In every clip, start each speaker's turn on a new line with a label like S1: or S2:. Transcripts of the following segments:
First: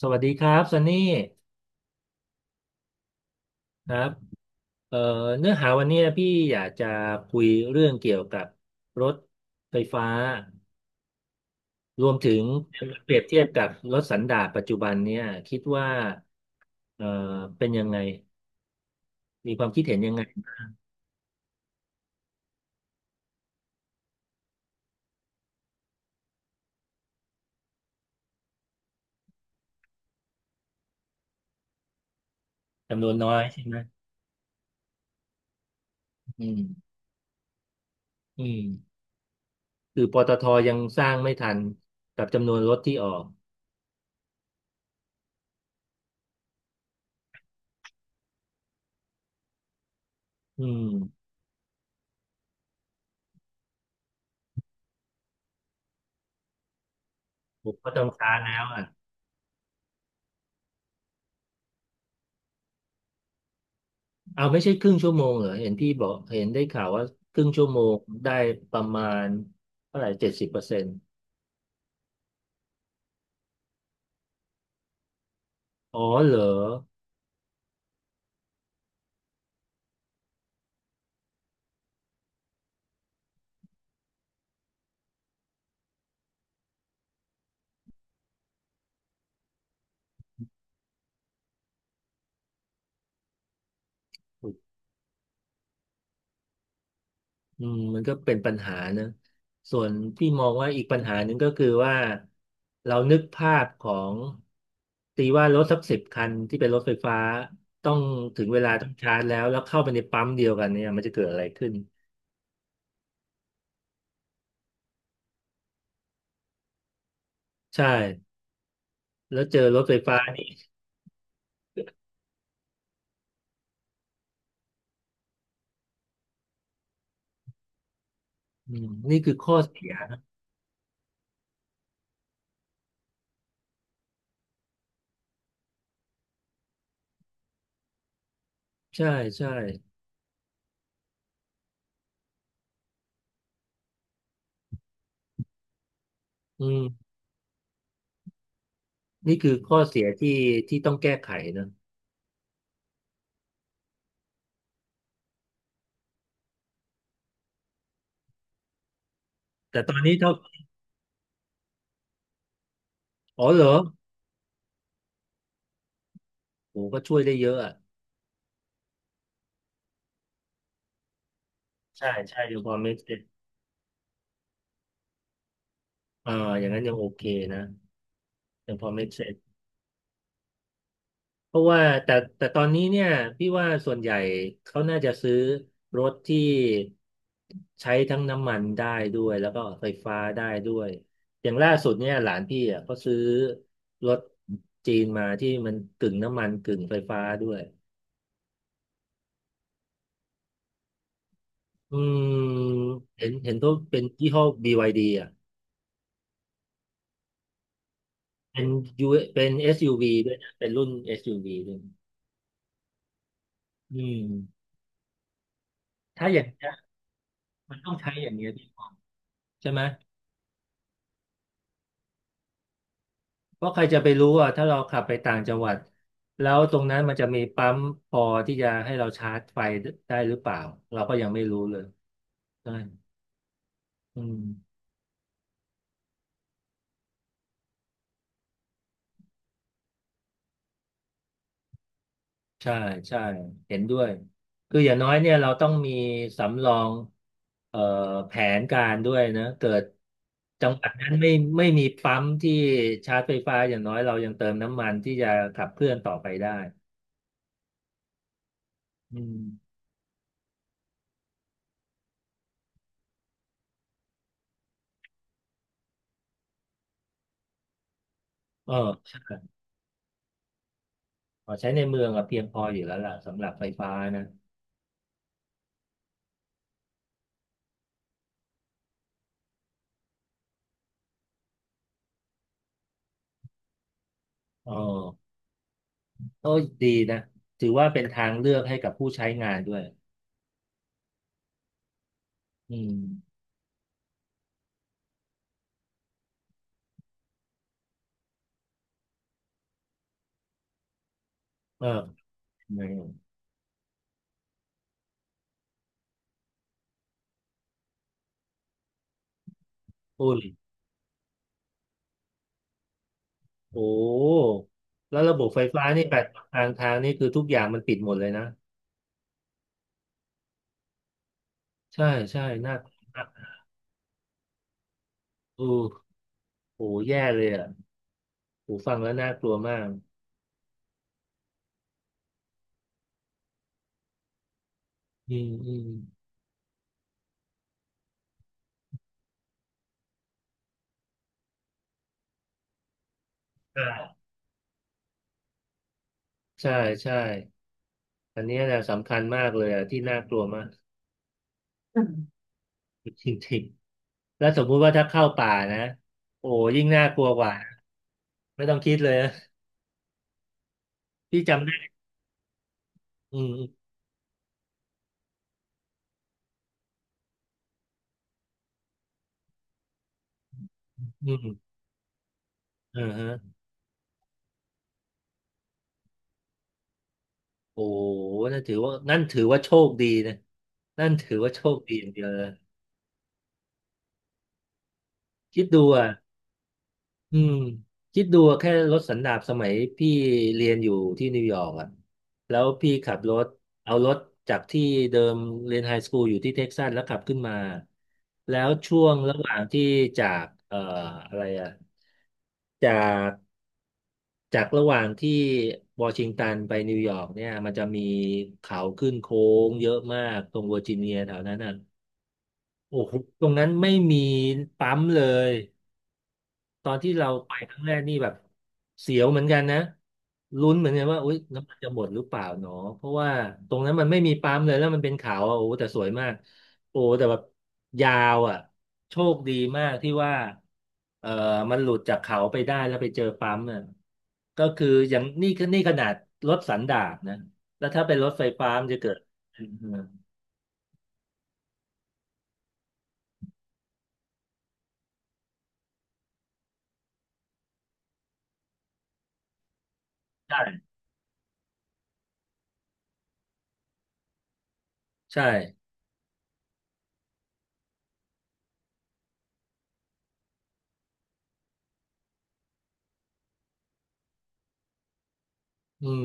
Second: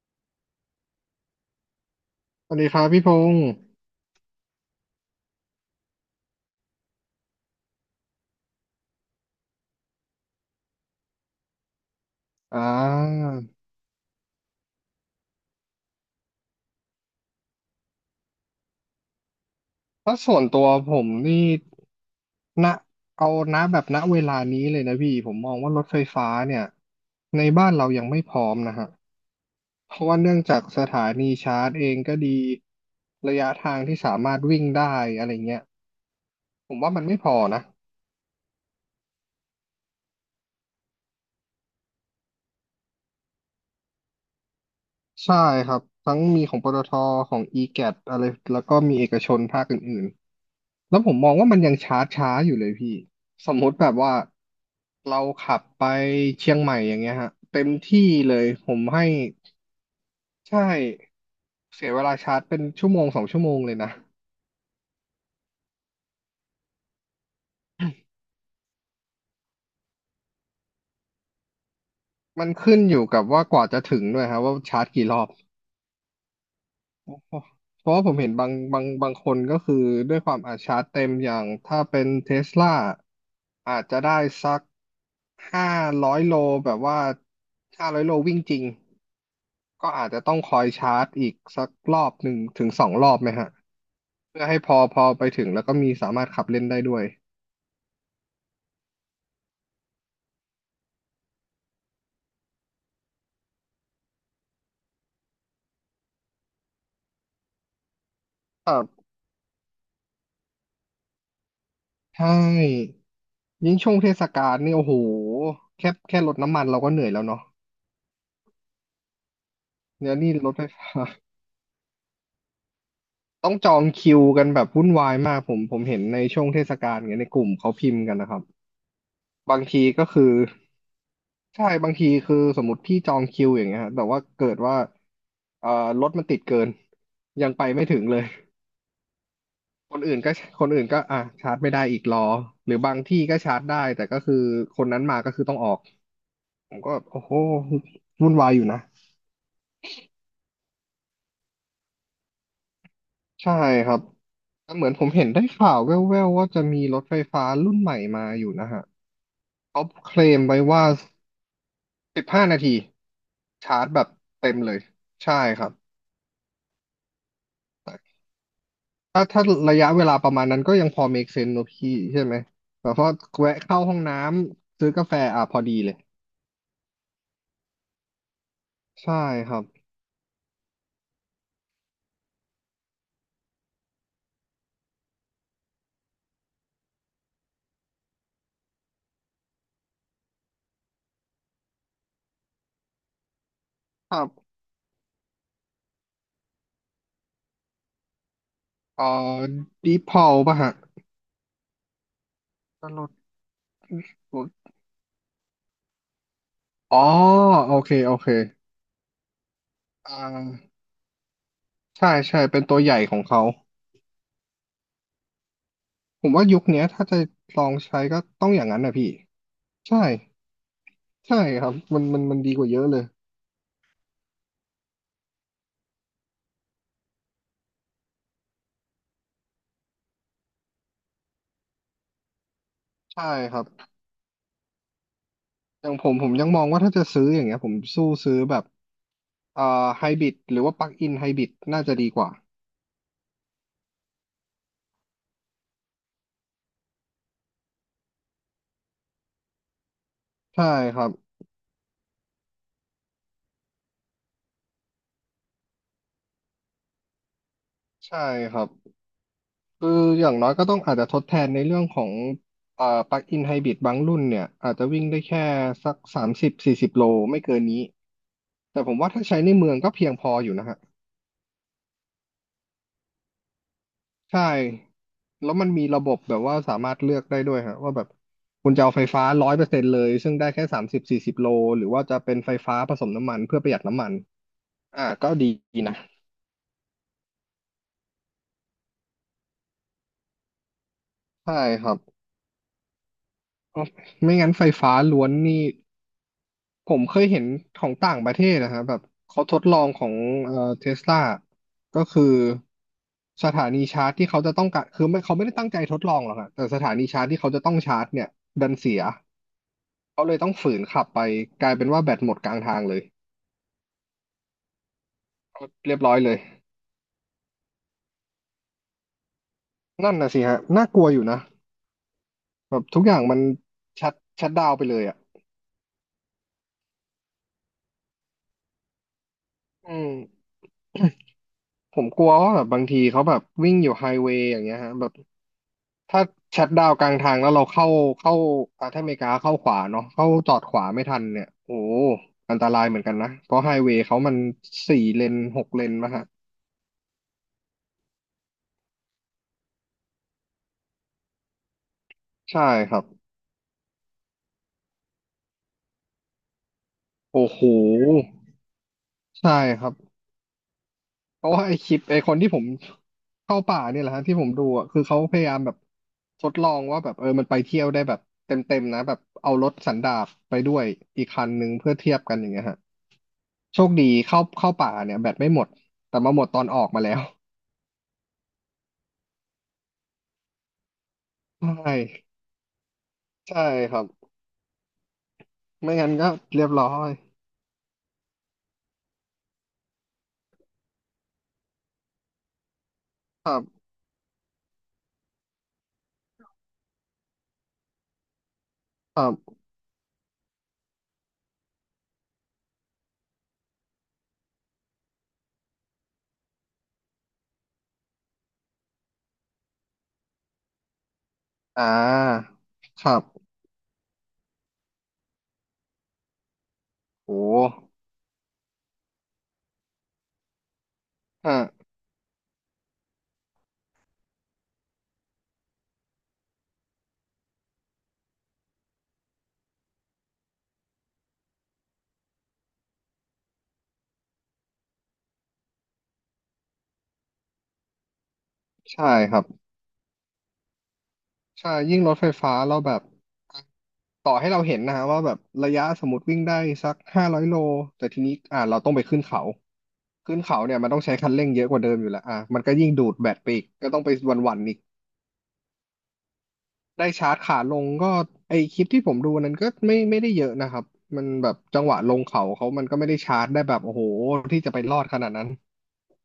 S1: สวัสดีครับซันนี่
S2: สวัสดีครับพี่พงศ์
S1: ครับเอ่อเนื้อหาวันนี้พี่อยากจะคุยเรื่องเกี่ยวกับรถไฟฟ้ารวมถึง
S2: อ่
S1: เปรียบ
S2: า
S1: เทียบกับรถสันดาปปัจจุบันเนี่ยคิดว่าเอ่อเป็นยังไงมีความคิดเห็นยั
S2: ถ้า
S1: งไง
S2: ส่วนตัวผมนี่ณเอาณแบบณเวลานี้เลยนะพี่ ผมมองว่ารถไฟฟ้าเนี่ย ในบ้านเรายังไม่พร้อมนะฮะ เพราะว่าเนื่องจากสถานีชาร์จเองก็ดี
S1: จำนวนน้อ
S2: ระ
S1: ย
S2: ยะ
S1: ใช่
S2: ทา
S1: ไหม
S2: งที่สามารถวิ่งได้อะไรเงี้ย
S1: อื
S2: ผมว่า
S1: ม
S2: มันไม่พอนะ
S1: อืมคือปตทยังสร้างไม่ทันกับจำนวนรถที่ออก
S2: ใช่ครับทั้งมีของปตทของ e g ก t อะไรแล้วก็มีเอกชนภาคอื่น
S1: อื
S2: ๆแล้วผม
S1: ม
S2: มองว่ามันยังช้าช้าอยู่เลยพี่สมมติแบบว่าเราขับไปเชียงใหม่อย่างเงี้ยฮะเต็
S1: ผ
S2: ม
S1: มก็
S2: ที่
S1: ต้องช้า
S2: เลย
S1: แล้ว
S2: ผม
S1: อ่ะ
S2: ให้ใช่เสียเวลาชาร์จเป็นชั่วโมงสองชั่วโมงเลยนะ
S1: เอาไม่ใช่ครึ่งชั่วโมงเหรอเห็นพี่บอกเห็นได้ข่าวว่าครึ่งชั่วโมงได้ประมาณเท่าไหร่70%
S2: มันขึ้นอยู่กับว่ากว่าจะถึงด้วยครับว่าชาร์จกี่รอบ
S1: อ๋อเหรอ
S2: เพราะว่าผมเห็นบางคนก็คือด้วยความอาชาร์จเต็มอย่างถ้าเป็นเทสลา อาจจะได้สัก500 โลแบบว่าห้าร้อยโลวิ่งจริงก็อาจจะต้องคอยชาร์จอีกสักรอบหนึ่งถึงสองรอบไหมฮะเพื่อให้พอพอไปถึงแล้วก็มีสามารถขับเล่นได้ด้วย
S1: อืมมันก็เป็นปัญหานะส่วนพี่มองว่าอีกปัญหาหนึ่งก็คือว่าเรานึกภาพของตีว่ารถสัก10 คันที่เป็นรถไฟฟ้าต้องถึงเว
S2: ค
S1: ลา
S2: รั
S1: ต้องชา
S2: บ
S1: ร์จแล้วแล้วเข้าไปในปั๊มเดียวกันเนี่ยมันจะเกิดอะไรขึ้น
S2: ใช่ยิ่งช่วงเทศกาลนี่โอ้โหแค่รดน้ำมันเราก็เหนื่อยแล้วเนาะ
S1: ใช่แล้วเจอรถไฟ
S2: เนี่ย
S1: ฟ้า
S2: นี่
S1: นี่
S2: รถไฟฟ้า ต้องจองคิวกันแบบวุ่นวายมากผมเห็นในช่วงเทศกาลเงี้ยในกลุ่มเขาพิมพ์กันนะครับ
S1: อืมนี่คือข้อ
S2: บางที
S1: เสีย
S2: ก็
S1: นะ
S2: คือ ใช่บางทีคือสมมติพี่จองคิวอย่างเงี้ยฮะแต่ว่าเกิดว่าเอ่อรถมันติดเกินยังไปไม่ถึงเลย
S1: ใช่ใช่
S2: คนอื่นก็คนอื่นก็อ่ะชาร์จไม่ได้อีกรอหรือบางที่ก็ชาร์จได้แต่ก็คือคนนั้นมาก็คือต้องออก
S1: อื
S2: ผม
S1: ม
S2: ก็โอ้โหวุ่นวายอยู่นะ
S1: นี่คือข้อเสียที่ที่ต้องแก้ไขนะ
S2: ใช่ครับแตเหมือนผมเห็นได้ข่าวแว่วๆว่าจะมีรถไฟฟ้ารุ่นใหม่มาอยู่นะฮะ
S1: แต่
S2: เขา
S1: ตอน
S2: เค
S1: นี้
S2: ล
S1: เท่า
S2: มไว้ว่า15นาที
S1: อ๋อเหรอ
S2: ชาร์จแบบเต็มเลยใช่ครับ
S1: โหก็ช่วยได้เยอะอ่ะ
S2: ถ้าระยะเวลาประมาณนั้นก็ยังพอ make sense เนอะพี่
S1: ใช่
S2: ใช่ไหม
S1: ใช่ยังพอ
S2: แบ
S1: เม
S2: บ
S1: คเซ
S2: ว่า
S1: น
S2: แวะเข้าห้องน้ำซื้อกาแฟอ่ะพอดีเลย
S1: อ่าอย่างนั้นยังโอเคนะยังพอเมค
S2: ใช่
S1: เซน
S2: ครับ
S1: เพราะว่าแต่แต่ตอนนี้เนี่ยพี่ว่าส่วนใหญ่เขาน่าจะซื้อรถที่ใช้ทั้งน้ำมันได้ด้วยแล้วก็ไฟฟ้าได้ด้วย อย่างล่าสุดเนี่ยหลานพี่อ่ะเขาซื้อร
S2: ค
S1: ถ
S2: รับ
S1: จีนมาที่มันกึ่งน้ำมันกึ่งไฟฟ้าด้วย
S2: เอ่อดีพอลป่ะฮะ
S1: อืม
S2: ตลด
S1: เห็นเห็นตัวเป็นยี่
S2: ร
S1: ห้อ
S2: ถ
S1: BYD อ่ะ
S2: อ๋อโอเคโอเค
S1: เป็นยูเป็น
S2: อ่
S1: SUV ด้วยนะเป็น
S2: า
S1: รุ่น SUV ด้วย
S2: ใช่ใช่เป็นตัวใหญ่ของเขา
S1: อืม
S2: ผ
S1: ถ้า
S2: ม
S1: อย่า
S2: ว่า
S1: ง
S2: ยุค
S1: เะี้ย
S2: เนี้ยถ้าจะลอง
S1: มันต้อง
S2: ใช้
S1: ใช้
S2: ก็
S1: อย่าง
S2: ต้
S1: เงี้
S2: อ
S1: ย
S2: งอย่า
S1: พี่
S2: ง
S1: ป
S2: นั้น
S1: อง
S2: นะพี่
S1: ใช่ไหม
S2: ใช่ใช่ครับมันดีกว่าเยอะเลย
S1: เพราะใครจะไปรู้อ่ะถ้าเราขับไปต่างจังหวัดแล้วตรงนั้นมันจะมีปั๊มพอที่จะให้เราชาร์จไฟได้หรือเปล่าเราก็ยังไม่รู้เลยใช่
S2: ใช่ครับ
S1: อืม
S2: อย่างผมยังมองว่าถ้าจะซื้ออย่างเงี้ยผมสู้ซื้อแบบเอ่อไฮบริดหรือว่าปลั๊กอินไฮบริดน่าจะดีกว่า
S1: ใช่ใช่เห็นด้วยคืออย่างน้อยเนี่ยเราต้องมีสำรองเอ่อแผนการด้วยนะเกิด
S2: ใช่
S1: จังหวัด
S2: ครั
S1: นั้
S2: บ
S1: นไม่ไม่มีปั๊มที่ชาร์จไฟฟ้าอย่างน้อยเรายังเติมน้ำมันที่จะขับเคลื่อนต่อไปได้
S2: ใช่ครับ
S1: อืม
S2: คืออย่างน้อยก็ต้องอาจจะทดแทนในเรื่องของปลั๊กอินไฮบริดบางรุ่นเนี่ยอาจจะวิ่งได้แค่สักสามสิบสี่สิบโลไม่เกินนี้
S1: เออ
S2: แต่ผมว่าถ้า
S1: ใช่
S2: ใช้ในเมืองก็เพียงพออยู่นะฮะ
S1: พอใช้ในเมืองอะเพียงพออยู่แล้วล่ะสำหรับไฟฟ้านะ
S2: ใช่แล้วมันมีระบบแบบว่าสามารถเลือกได้ด้วยฮะว่าแบบคุณจะเอาไฟฟ้า100%เลยซึ่งได้แค่สามสิบสี่สิบโลหรือว่าจะเป็นไฟฟ้าผสมน้ำมันเพื่อประหยัดน้ำมัน
S1: อ๋อ
S2: อ่าก็ดีนะ
S1: โอ้ยดีนะถือว่าเป็นทางเลือกให้กับผู้ใช้งานด้วย
S2: ใช่ครับ
S1: อืม
S2: อ๋อไม่งั้นไฟฟ้าล้วนนี่ ผมเคยเห็นของต่างประเทศนะฮะแบบเขาทดลองของเอ่อเทสลา
S1: เออ
S2: ก็คือ
S1: ไง
S2: สถานีชาร์จที่เขาจะต้องการคือไม่เขาไม่ได้ตั้งใจทดลองหรอกอะแต่สถานีชาร์จที่เขาจะต้องชาร์จเนี่ยดันเสีย เขาเล
S1: อุ้
S2: ย
S1: ย
S2: ต้องฝืนขับไปกลายเป็นว่าแบตหมดกลางทางเลย
S1: โอ้แล้วระบบไฟฟ้า
S2: เรียบ
S1: นี่
S2: ร้อ
S1: แป
S2: ย
S1: ด
S2: เลย
S1: ทางทางนี่คือทุกอย่างมันปิดหมดเลยนะ
S2: นั่นนะสิฮะน่ากลัวอยู่นะ
S1: ใช่ใช่น่า
S2: แบบ
S1: กลั
S2: ทุ
S1: ว
S2: กอย่าง
S1: มาก
S2: มันชัดชัดดาวน์ไปเลยอ่ะ
S1: โอ้โหแย่เลยอ่ะโหฟังแล้วน่ากลัวมาก
S2: อืมผมกลัวว่าแบบบางทีเขาแบบวิ่งอยู่ไฮเวย์อย่างเงี้ยฮะแบบ
S1: อืมอืม
S2: ถ้าชัตดาวน์กลางทางแล้วเราเข้าอ่าถ้าอเมริกาเข้าขวาเนาะเข้าจอดขวาไม่ทันเนี่ยโอ้อันตรายเหมือนกันนะเพราะไฮ
S1: ใช่
S2: เวย์เขามัน4 เลน 6 เลนมะฮะ
S1: ใช่ใช่อันเนี้ยแหละสำคัญมากเลยอ่ะที่น่ากลัวมาก
S2: ใช่ครับ
S1: จริงๆแล้วสมมุติว่าถ้าเข้าป่านะโอ้ยิ่งน่ากลัวก
S2: โอ้
S1: ว่า
S2: โห
S1: ไม่ต้องคิดเลยนะ
S2: ใช่ครับ
S1: พี่
S2: เพราะว่า
S1: จำ
S2: ไอค
S1: ได้
S2: ลิปไอคนที่ผม
S1: อื
S2: เข้าป่า
S1: ม
S2: เนี่ยแหละฮะที่ผมดูอ่ะคือเขาพยายามแบบทดลองว่าแบบเออมันไปเที่ยวได้แบบเต็มๆนะแบบเอารถสันดาปไปด้วย
S1: อ
S2: อี
S1: ื
S2: กคันห
S1: ม
S2: นึงเพื่อเทียบกันอย่างเงี้ยฮะ
S1: อืมอ่าฮะ
S2: โชคดีเข้าป่าเนี่ยแบตไม่หมดแต่มาหมดตอนออกมาแล้ว
S1: โอ้นั่นถือว่านั่นถือว่าโชคดีนะนั่นถือว่าโช
S2: ใช
S1: คดีอย่างเดียว
S2: ่
S1: เลย
S2: ใช่ครับ
S1: คิดดู
S2: ไม่
S1: อ่ะ
S2: งั้นก็เรียบร้อย
S1: อืมคิดดูอะแค่รถสันดาปสมัยพี่เรียนอยู่ที่นิวยอร์กอ่ะแล้วพี่ขับร
S2: ค
S1: ถ
S2: รับ
S1: เอารถจากที่เดิมเรียนไฮสคูลอยู่ที่เท็กซัสแล้วขับขึ้นมาแล้วช่วง
S2: ครั
S1: ระห
S2: บ
S1: ว่างที่จากอะไรอ่ะจากจากระหว่างที่วอชิงตันไปนิวยอร์กเนี่ยมันจะมีเขาขึ้นโค้งเยอะมากตรงเวอร์จิเนียแถวนั้นน่ะ
S2: อ่า
S1: โอ้
S2: ค
S1: โห
S2: รั
S1: ต
S2: บ
S1: รงนั้นไม่มีปั๊มเลย ตอนที่เรา
S2: โอ
S1: ไปครั้งแรก
S2: ้
S1: นี่แบบเสียวเหมือนกันนะลุ้นเหมือนกันว่าอุ๊ยน้ำมัน
S2: อ่า
S1: จะหมดหรือเปล่าเนาะเพราะว่าตรงนั้นมันไม่มีปั๊มเลยแล้วมันเป็นเขาอ่ะโอ้แต่สวยมากโอ้แต่แบบยาวอ่ะโชคดีมากที่ว่าเออมันหลุดจากเขาไปได้แล้วไปเจอปั๊มอ่ะก็คืออย่างนี่นี่ขนาดรถสันดาปนะแล้วถ้าเป็นรถไฟฟ้ามันจะ
S2: ใช่
S1: เกิด
S2: ครับ
S1: อืม
S2: ใช่ยิ่งรถไฟฟ้าเราแบบต่อให้เราเห็นนะฮะว่าแบบระยะสมมติวิ่งได้สักห้าร้อยโล แต่ทีนี้เราต้องไปขึ้นเขาขึ้นเขาเนี่ย
S1: ใช่
S2: มันต้องใช้คันเร่งเยอะกว่าเดิมอยู่แล้วอ่ะมันก็ยิ่งดูดแบตไปอีกก็ต้องไปวันๆอีก
S1: ใช่
S2: ได้ชาร์จขาลงก็ไอคลิปที่ผมดูนั้นก็ไม่ได้เยอะนะครับมันแบบจังหวะลงเขาเขามันก็ไม่ได้ชาร์จได้แบบโอ้โหที่จะไปรอดขนาดนั้น
S1: อืม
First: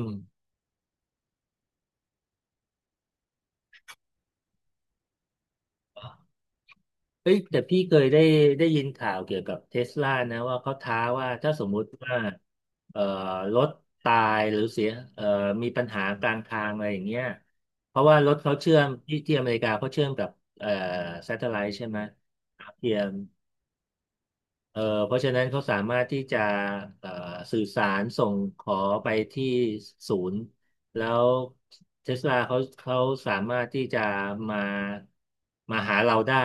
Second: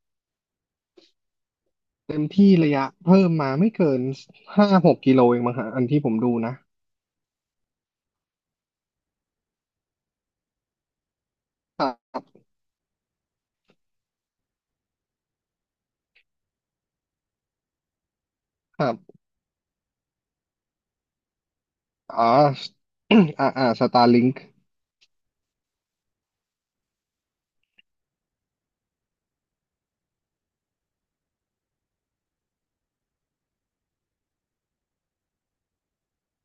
S2: เต็มที่ระยะเพิ่มมาไม่เกิน5 6 กิโลเองมั้งฮะอันที่ผมดูนะ
S1: เอ้ยแต่พี่เคยได้ได้ยินข่าวเกี่ยวกับเทสลานะว่าเขาท้าว่าถ้าสมมุ
S2: คร
S1: ติว่า
S2: ับ
S1: เอ่อรถตายหรือเสียเอ่อมีปัญหากลางทางอะไรอย่างเงี้ยเพราะว่ารถเขาเชื่อ
S2: ครั
S1: มที่
S2: บ
S1: ที่อเมริกาเขาเชื่อมกับเอ่อ s a t เทอร์ไลท์ใช่ไหม
S2: อ๋อ
S1: ดาวเทียม
S2: อ่าอ่าสตาร์ลิง
S1: เอ่อเพราะฉะนั้นเขาสามารถที่จะเอ่อสื่อสารส่งขอไปที่ศูนย์แล้วเทสลาเขาเขาสามารถที่จะมามาหาเราได้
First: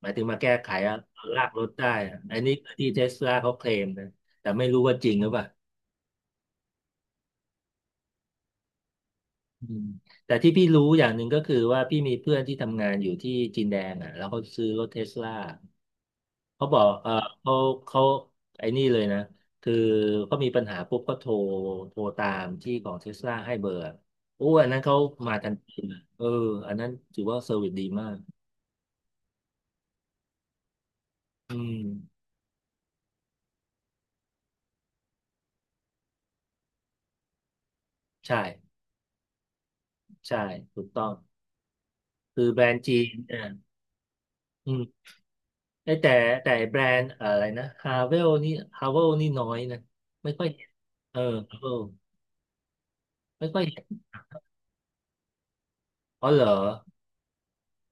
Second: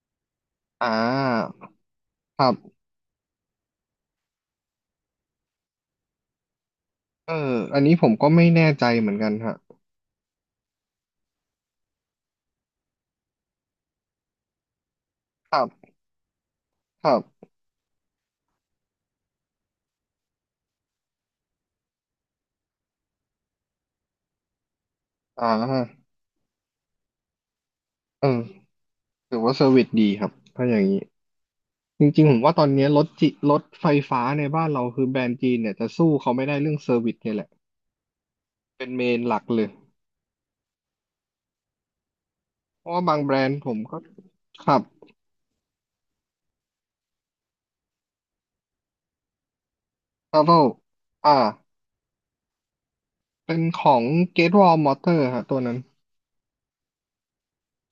S1: หมายถึงมาแก้ไข
S2: อ่
S1: อะลา
S2: า
S1: กรถได้อะอั
S2: ค
S1: น
S2: รั
S1: นี้
S2: บ
S1: ที่เทสลาเขาเคลมนะแต่ไม่รู้ว่าจริงหรือเปล่า
S2: เอออันนี้ผมก็ไม่แน่ใจเหมือนกันฮะ
S1: อืมแต่ที่พี่รู้อย่างหนึ่งก็คือว่าพี่มีเพื่อนที่ทำงานอยู่ที่จีนแดงอ่ะแล้วเขาซื้อรถเทสลา
S2: ครับ
S1: เขาบอก
S2: ค
S1: เออ
S2: รับ
S1: เขาเขาไอ้นี่เลยนะ คือเขามีปัญหาปุ๊บก็โทรตามที่ของเทสลาให้เบอร์โอ้อันนั้นเขามา
S2: อ่
S1: ทันทีเลย
S2: า
S1: เอออันนั้นถือว่าเซอร์วิสดีมาก
S2: เออถือว่าเซอร์วิสดีครับถ้าอย่างนี้
S1: อื
S2: จริ
S1: ม
S2: งๆผมว่าตอนนี้รถไฟฟ้าในบ้านเราคือแบรนด์จีนเนี่ยจะสู้เขาไม่ได้เรื่องเซอร์วิสเนี่ยแหละ
S1: ใช่
S2: เป็นเมนหลักเลย
S1: ใช่ถูกต้อง คือแบรนด์
S2: เพราะ
S1: จี
S2: ว่า
S1: น
S2: บางแบรน
S1: อ่ะ
S2: ด์ผมก็ค
S1: อื
S2: รั
S1: ม
S2: บ
S1: ไอ้แต่แบรนด์อะไรนะฮาเวลนี่น้อยนะ ไม่
S2: ทรา
S1: ค่อย
S2: เว
S1: เห็
S2: ล
S1: นเออ
S2: อ่า
S1: ฮาเวลไม่
S2: เป็
S1: ค่อ
S2: น
S1: ยเห็
S2: ขอ
S1: น
S2: ง Gate Wall Motor ฮะตัวนั้น
S1: อ๋อเหรอ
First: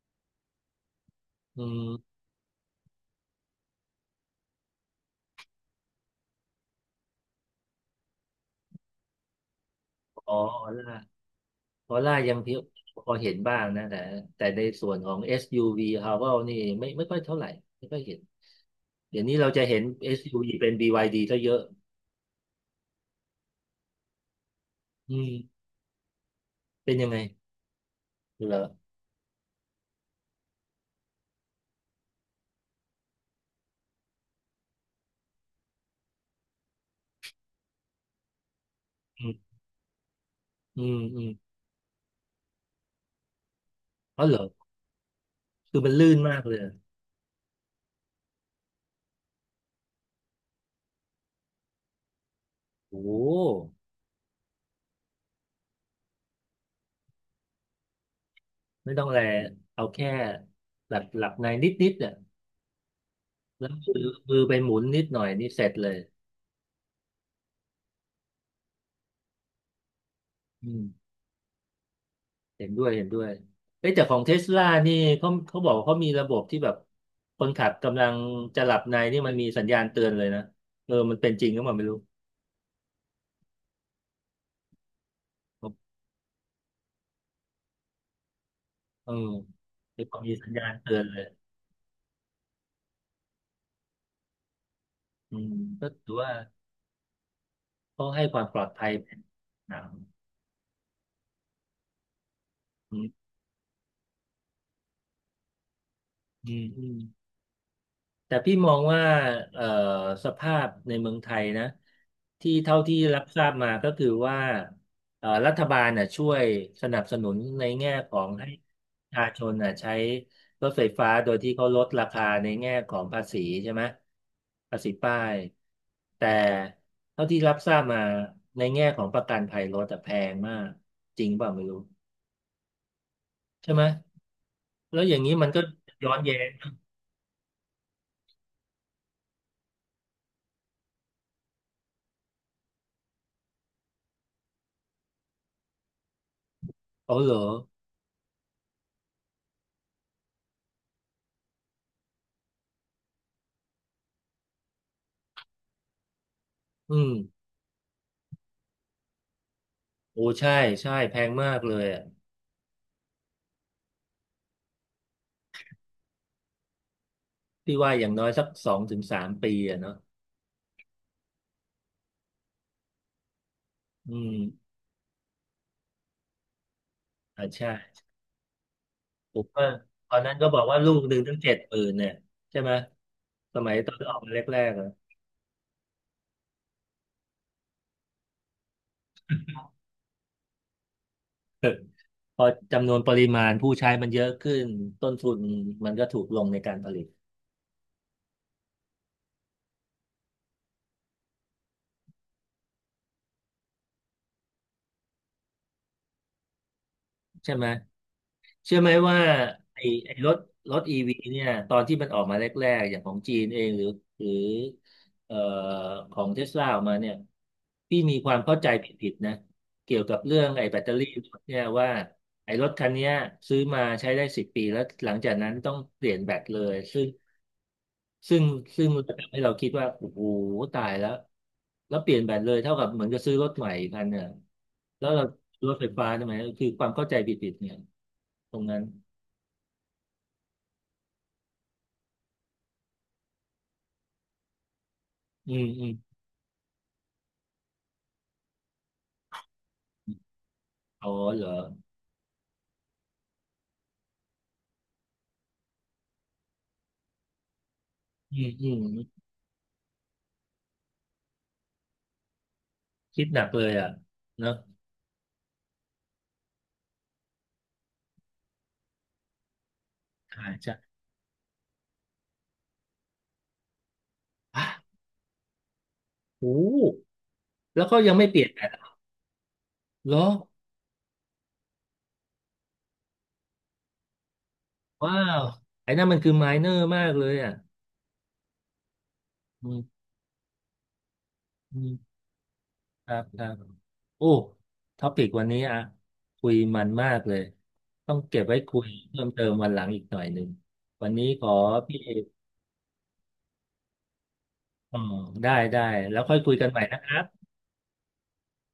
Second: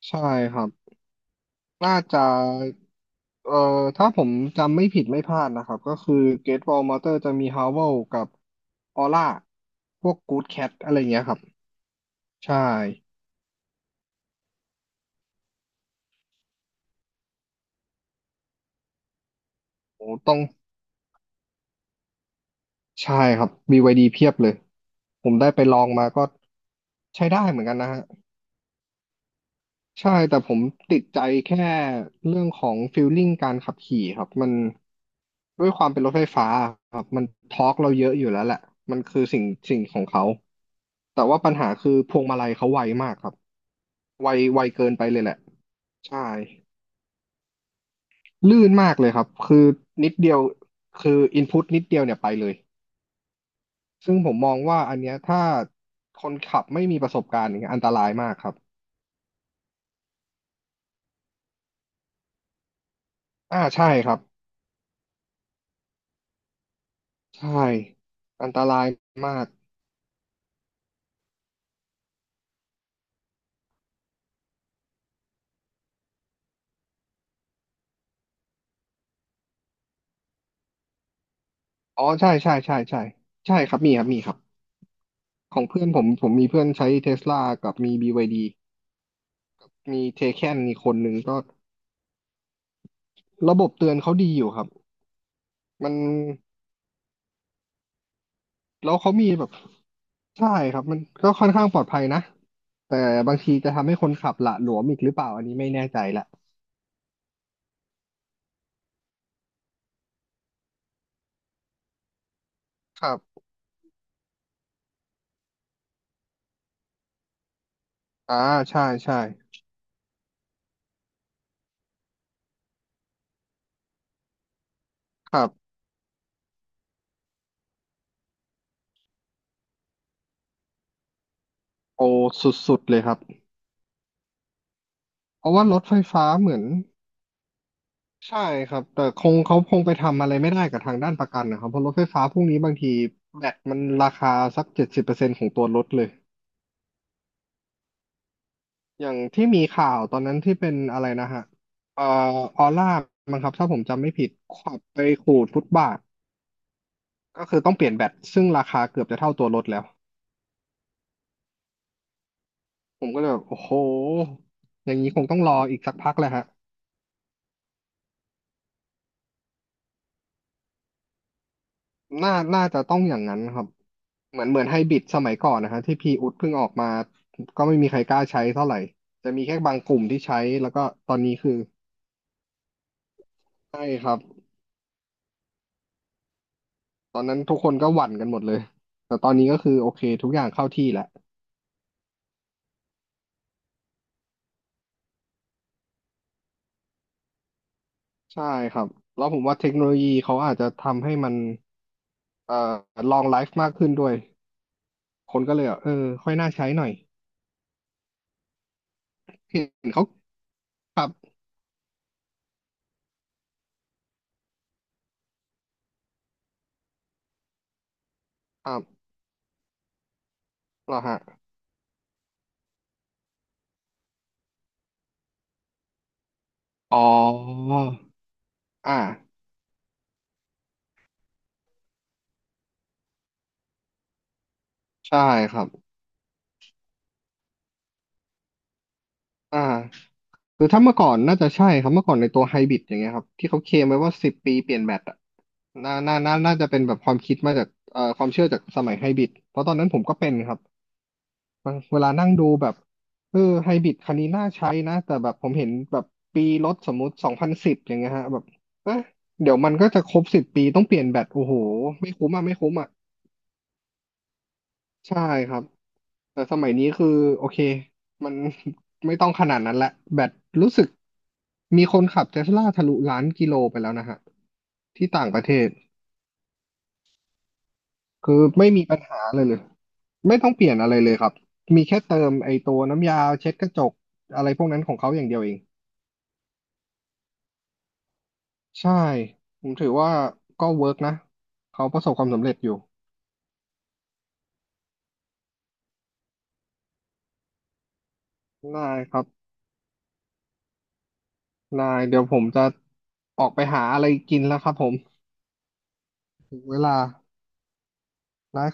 S2: ใช่ครับ
S1: อื
S2: น่า
S1: ม
S2: จะเอ่อถ้าผมจำไม่ผิดไม่พลาดนะครับก็คือ Gate Wall Motor จะมี Howl กับ Aura พวก
S1: อ๋อ
S2: Good
S1: ออ
S2: Cat อะ
S1: ล่า
S2: ไรเงี้ยครับ
S1: คอล่ายังพ
S2: ใช่
S1: พอเห็นบ้างนะแต่แต่ในส่วนของ SUV ฮาวเอสยูว Haval นี่ไม่ค่อยเท่าไหร่ไม่ค่อยเห็นเดี๋ยวนี้เราจะเห็น
S2: โอ้ต้อง
S1: SUV เป็น BYD ซะเยอะ
S2: ใช่ครับบีวายดีเพียบเลย
S1: อื
S2: ผมได้ไป
S1: ม
S2: ลองมาก็
S1: เป็นยังไง
S2: ใช้ได้เหมือนกันนะฮะ
S1: เหรอ
S2: ใช่แต่ผมติดใจแค่เรื่องของฟีลลิ่งการขับขี่ครับมันด้วยความเป็นรถไฟฟ้าครับมันทอร์กเราเยอะอยู่แล้วแหละมันคือ
S1: อื
S2: สิ่ง
S1: ม
S2: สิ่งของเขา
S1: อืม
S2: แต่
S1: อืม
S2: ว่าปัญหาคือพวงมาลัยเขาไวมากครับ
S1: อ๋อ
S2: ไว
S1: เหรอ
S2: ไวเกินไปเลยแหละ
S1: คือมันลื่น
S2: ใช่
S1: มากเลยอะ
S2: ลื่นมากเลยครับคือนิดเดียวคืออินพุตนิดเดียวเนี่ยไปเลย
S1: โอ้โห
S2: ซึ่งผมมองว่าอันเนี้ยถ้าคนขับไม่มีประสบการณ์อย่างเงี้ยอันตรายมากครับ
S1: ไม่ต้องแลเอาแค่หลับหลับในนิดนิดเนี่ย
S2: อ่า
S1: แล้ว
S2: ใช่
S1: มือ
S2: ครับ
S1: มือไปหมุนนิดหน่อยนี่เสร็จเลย
S2: ใช่อันตรายมาก
S1: อืม เห็นด้วยเห็นด้วยเอ้ยแต่ของเทสลานี่เขาเขาบอกว่าเขามีระบบที่แบบคนขับกำลังจะหลับในนี่มันมีสัญญาณเตือนเลยนะเออมันเป็นจริงหรือเปล่าไม่รู้
S2: อ๋อใช่ใช่ใช่ใช่ใช่ครับมีครับมีครับของเพื่อนผมผมมีเพื่อนใช้เทสลากับมี BYD
S1: เออ
S2: มี
S1: เดี๋ยวพอ
S2: เท
S1: มี
S2: แค
S1: สัญ
S2: น
S1: ญาณ
S2: มีค
S1: เตื
S2: น
S1: อน
S2: หนึ่ง
S1: เลย
S2: ก็ระบบเตือนเขาดีอยู่ครับ
S1: อืมก็
S2: มัน
S1: ถือว่าเขาให้ความปลอดภั
S2: แล้
S1: ย
S2: วเขา
S1: เป็น
S2: มีแบบ
S1: หนัง
S2: ใช่ครับมันก็ค่อนข้างปลอดภัยนะ
S1: อื
S2: แต่
S1: ม
S2: บางทีจะทำให้คนขับหละหลวมอีกหรือเปล่าอันนี้ไม่แน่ใจละ
S1: อืม แต่พี่มองว่าเอ่อสภาพในเมืองไทยนะที่เท่าที่
S2: ครั
S1: รับท
S2: บ
S1: ราบมาก็คือว่ารัฐบาลน่ะช่วยสนับสนุนในแง่ของ
S2: อ่า
S1: ให้
S2: ใช่
S1: ประ
S2: ใช่
S1: ชาชนน่ะใช้รถไฟฟ้าโดยที่เขาลดราคาในแง่ของภาษีใช่ไหมภาษีป้า
S2: ค
S1: ย
S2: รับ
S1: แต่เท่าที่รับทราบมาในแง่ของประกันภัยรถอะแพงมากจริงเปล่าไม่รู้
S2: โอสุดๆเลยครับ
S1: ใช่ไหมแล้วอย่างนี้
S2: เพ
S1: มัน
S2: ราะ
S1: ก็
S2: ว่ารถไฟ
S1: ย้อน
S2: ฟ้า
S1: แย้
S2: เห
S1: ง
S2: มือน ใช่ครับแต่คงเขาคงไปทำอะไรไม่ได้กับทางด้านประกันนะครับเพราะรถไฟฟ้าพวกนี้บางทีแบตมันราคาสัก70%ของตัวรถเลย
S1: อ๋อเหรอ
S2: อย่างที่มีข่าวตอนนั้นที่เป็นอะไรนะฮะเอ่อออร่ามั้งครับถ้าผมจำไม่ผิดขับไปขูดฟุตบาท
S1: อืม
S2: ก็คือต้องเปลี่ยนแบตซึ่งราคาเกือบจะเท่าตัวรถแล้ว
S1: โอ้ใช่ใช่แพงมากเลยอ่ะ
S2: ผมก็เลยแบบโอ้โหอย่างนี้คงต้องรออีกสักพักแหละฮะ
S1: พี่ว่าอย่างน้อยสักสองถึงสามปีอ่ะเนาะ
S2: น่าจะต้องอย่างนั้นครับ
S1: อื
S2: เหมือน
S1: ม
S2: ไฮบริดสมัยก่อนนะฮะที่พีอุดเพิ่งออกมา
S1: อ่า
S2: ก็
S1: ใช่
S2: ไม่มีใครกล้าใช้เท่าไหร่ จะ
S1: ผ
S2: มี
S1: ม
S2: แค่
S1: ว่า
S2: บางกลุ่ม
S1: ตอ
S2: ที่
S1: นนั้น
S2: ใช้
S1: ก็บอก
S2: แล้ว
S1: ว่า
S2: ก็
S1: ลูก
S2: ต
S1: ห
S2: อ
S1: นึ่
S2: น
S1: ง
S2: นี้
S1: ตั้ง
S2: คื
S1: เจ็ด
S2: อ
S1: หมื่นเนี่ยใช่ไหมสมัย
S2: ใช่
S1: ตอน
S2: ค
S1: อ
S2: รั
S1: อก
S2: บ
S1: มาแรกๆอ่ะ
S2: ตอนนั้นทุกคนก็หวั่นกันหมดเลยแต่ตอนนี้ก็คือโอเคทุกอย่างเข้าที่แล้ว
S1: พอจำนวนปริมาณผู้ใช้มันเยอะขึ้นต้นทุนมันก็ถูกลงในการผลิต
S2: ใช่ครับแล้วผมว่าเทคโนโลยีเขาอาจจะทำให้มันเอ่อลองไลฟ์มากขึ้นด้วยคนก็เลยแบบเออค่อยน่าใช้หน่อย
S1: ใช่ไหม เชื่อไหมว่า
S2: เห็
S1: ไอ้
S2: นเขา
S1: ไอ้รถรถอี
S2: ครับ
S1: วีเนี่ยตอนที่มันออกมาแรกๆอย่างของจีนเองหรือหรือเอ่อของเทสลาออกมาเนี่ยพี่มีความเข้า
S2: ค
S1: ใจ
S2: รั
S1: ผิ
S2: บ
S1: ดๆนะเกี่ยวกับเรื่องไอ้แบตเตอ
S2: เหรอ
S1: รี่
S2: ฮะ
S1: รถเนี่ยว่าไอ้รถคันเนี้ยซื้อมาใช้ได้สิบปีแล้วหลังจากนั้นต้องเปลี่ยนแบตเลย
S2: อ๋อ
S1: ซึ่งซึ่ง
S2: อ่า
S1: ทำให้เราคิดว่าโอ้โหตายแล้วแล้วเปลี่ยนแบตเลยเท่ากับเหมือนกับซื้อรถใหม่อีกคันเนี่ยแล้ว
S2: ใช่
S1: เรา
S2: ครับ
S1: รถไฟฟ้าทำไมคือความเข้าใจผิดๆเนี่ยตรงนั้น
S2: อ่า คือถ้าเมื่อก่อนน่าจะใช่ครับเมื่อก่อนในตัวไฮบริดอย่างเงี้ยครับที่เขาเคลมไว้ว่าสิบปีเปลี่ยนแบตอะ
S1: อืมอืม
S2: น่าจะเป็นแบบความคิดมาจากความเชื่อจากสมัยไฮบริดเพราะตอนนั้นผมก็เป็นครับ
S1: อ๋อเหรอ
S2: บางเวลานั่งดูแบบเออไฮบริดคันนี้น่าใช้นะแต่แบบผมเห็นแบบปีรถสมมุติ2010อย่างเงี้ยฮะ
S1: อื
S2: แบบ
S1: มอื
S2: เอ๊ะ
S1: ม
S2: เดี๋ยวมันก็จะครบสิบปีต้องเปลี่ยนแบตโอ้โหไม่คุ้มอ่ะไม่คุ้มอ่ะ
S1: คิดหนักเลยอ่ะเนอะ
S2: ใช่ครับแต่สมัยนี้คือโอเคมัน ไม่ต้องขนาดนั้นละแบต
S1: อาจ
S2: รู้
S1: จะ
S2: สึกมีคนขับเทสลาทะลุ1,000,000 กิโลไปแล้วนะฮะ
S1: อ่ะ
S2: ที่ต่างประเทศ
S1: โอ้แล้วก็ยังไม่
S2: คื
S1: เป
S2: อ
S1: ลี่ยนแปล
S2: ไม่
S1: ง
S2: มีปัญหาเลยเลย
S1: เหรอ
S2: ไม่ต้องเปลี่ยนอะไรเลยครับมีแค่เติมไอ้ตัวน้ำยาเช็ดกระจกอะไรพวกนั้นของเขา
S1: ว้า
S2: อย่างเดียว
S1: ว
S2: เอง
S1: ไอ้นั่นมันคือไมเนอร์มากเลยอ่ะ
S2: ใช่ผ
S1: อื
S2: มถือ
S1: ม
S2: ว่าก็เวิร์กนะ
S1: อื
S2: เขาป
S1: ม
S2: ระสบความสำเร็จอยู่
S1: ครับครับโอ้ท็อปิกวันนี้อ่ะคุยมันมากเลยต้องเก็บไว้คุ
S2: ได้
S1: ย
S2: ครั
S1: เพิ่
S2: บ
S1: มเติมวันหลังอีกหน่อยหนึ่งวันนี้ขอ
S2: นา
S1: พี่
S2: ย
S1: เอ
S2: เดี๋ย
S1: ก
S2: วผมจะออกไปหาอะไรกินแล้วครับผม
S1: อ๋อได้ได้แล้วค่อยคุย
S2: ถึง
S1: กัน
S2: เว
S1: ใหม่
S2: ลา
S1: นะครับ